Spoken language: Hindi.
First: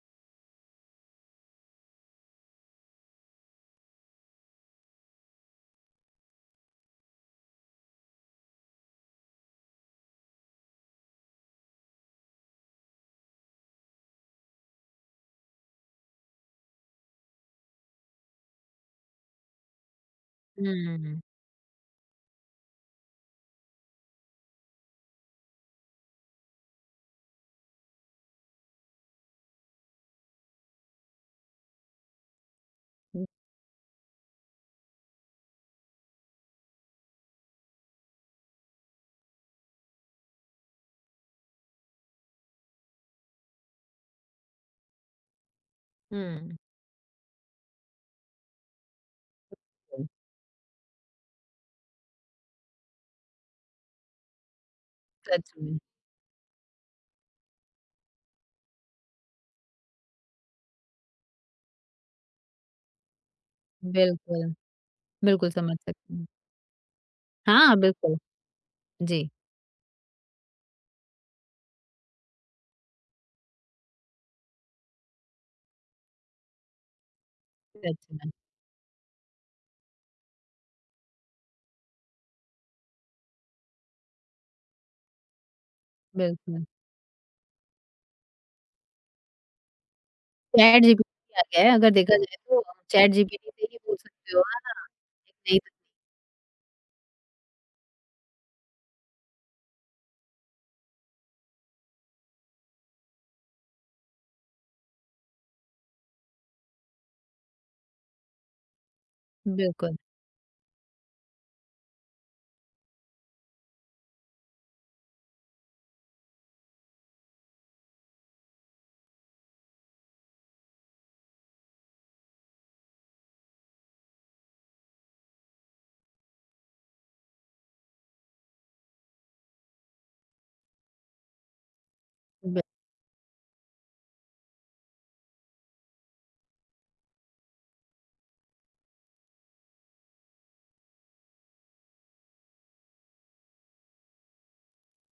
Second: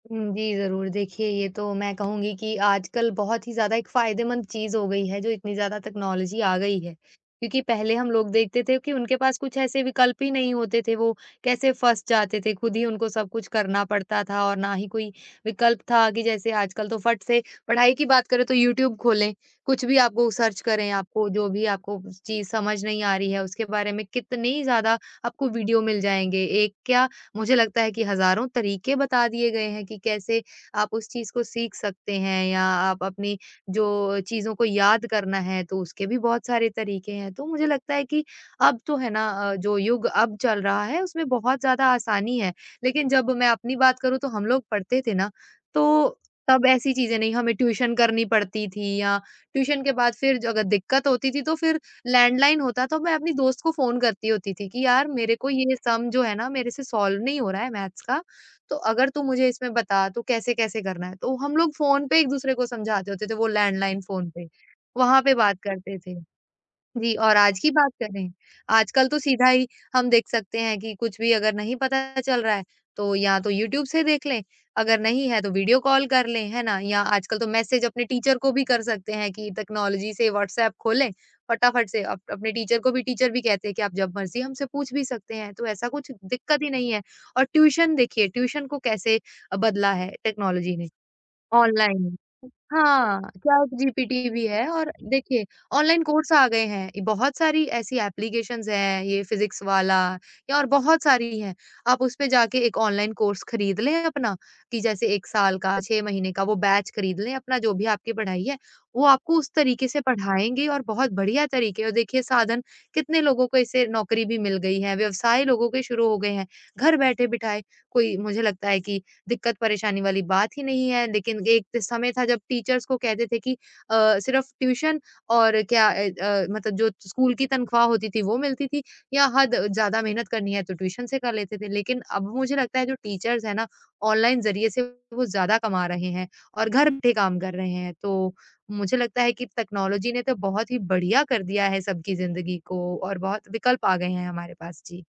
हुँ। जी, ज़रूर देखिए ये तो मैं कहूँगी कि आजकल बहुत ही ज़्यादा एक फ़ायदेमंद चीज़ हो गई है, जो इतनी ज़्यादा टेक्नोलॉज़ी आ गई है क्योंकि पहले हम लोग देखते थे कि उनके पास कुछ ऐसे विकल्प ही नहीं होते थे, वो कैसे फँस जाते थे, खुद ही उनको सब कुछ करना पड़ता था और ना ही कोई विकल्प था कि जैसे आजकल तो फट से पढ़ाई की बात करें तो यूट्यूब खोलें, कुछ भी आप वो सर्च हुँ, करें हुँ, हुँ। आपको जो भी आपको चीज़ समझ नहीं आ रही है, उसके बारे में कितनी ज़्यादा आपको वीडियो मिल जाएँगे। एक क्या, मुझे लगता है कि हज़ारों तरीके बता दिए गए हैं कि कैसे आप उस चीज़ को सीख सकते हैं या आप हुँ। अपनी जो चीज़ों को याद करना है तो उसके भी बहुत सारे तरीके हैं। तो मुझे लगता है कि अब तो है ना अ, जो युग अब चल रहा है उसमें बहुत ज़्यादा आसानी है। लेकिन जब मैं अपनी बात करूँ तो हम लोग पढ़ते थे ना तो हुँ। तब ऐसी चीज़ें नहीं, हमें ट्यूशन करनी पड़ती थी या ट्यूशन के [unintelligible] बाद फिर अगर दिक़्कत होती थी तो फिर लैंडलाइन होता तो मैं अपनी दोस्त को फ़ोन करती होती थी कि यार मेरे को सच ये में। सम जो है ना मेरे से सॉल्व नहीं हो रहा है मैथ्स का, तो अगर तू मुझे इसमें बता तो कैसे-कैसे करना है? तो हम लोग फ़ोन पे एक-दूसरे को समझाते होते थे, वो लैंडलाइन फ़ोन पे, बिल्कुल। वहाँ पे बिल्कुल, बात समझ करते सकती थे। हूँ। जी, और आज की हाँ, बात बिल्कुल। करें, आजकल तो जी। सीधा ही हम देख सकते हैं कि कुछ भी अगर नहीं पता चल रहा है तो या तो यूट्यूब से देख लें अगर नहीं है तो वीडियो कॉल कर लें, है ना? या आजकल तो मैसेज अपने सच में। टीचर को भी कर सकते हैं कि टेक्नोलॉज़ी से, व्हाट्सएप खोलें फ़टाफ़ट से अप अपने टीचर को भी टीचर भी कहते हैं कि आप जब मर्ज़ी हमसे पूछ भी सकते हैं। तो ऐसा कुछ दिक़्कत बिल्कुल। ही नहीं है और ट्यूशन देखिए ट्यूशन को कैसे बदला है टेक्नोलॉज़ी ने। चैटजीपीटी आ गया है, अगर देखा ऑनलाइन जाए तो अ, चैट हाँ, जीपीटी से चैट भी बोल जीपीटी सकते हो भी आप। है और आराम देखिए से एक नयी [unintelligible] ऑनलाइन कोर्स आ गए हैं, बहुत सारी ऐसी एप्लीकेशंस हैं, ये फिज़िक्स वाला और बहुत सारी हैं, आप उसपे जाके एक ऑनलाइन कोर्स खरीद लें अपना कि जैसे 1 साल का, 6 महीने का, वो बैच ख़रीद लें अपना जो भी आपकी पढ़ाई है। वो आपको उस तरीक़े बिल्कुल। से पढ़ाएँगे और बहुत बढिया तरीक़े और देखिए साधन कितने लोगों को इससे नौकरी भी मिल गई है, व्यवसाय लोगों के शुरू हो गए हैं घर बैठे-बिठाए, कोई मुझे लगता है कि दिक़्कत परेशानी वाली बात ही नहीं है लेकिन एक समय था जब टीचर्स को कहते थे कि अ, सिर्फ़ ट्यूशन और क्या अ अ, मतलब जो स्कूल की तनख़्वाह होती थी वो मिलती थी या हद ज़्यादा मेहनत करनी है तो ट्यूशन से कर लेते थे। लेकिन अब मुझे बि लगता है जो टीचर्स हैं ना ऑनलाइन ज़रिए से वो ज़्यादा कमा रहे हैं और घर बैठे काम कर रहे हैं। तो मुझे लगता है कि टेक्नोलॉज़ी ने तो बहुत ही बढ़िया कर दिया है सबकी ज़िंदगी को और बहुत विकल्प आ गए हैं हमारे पास। जी।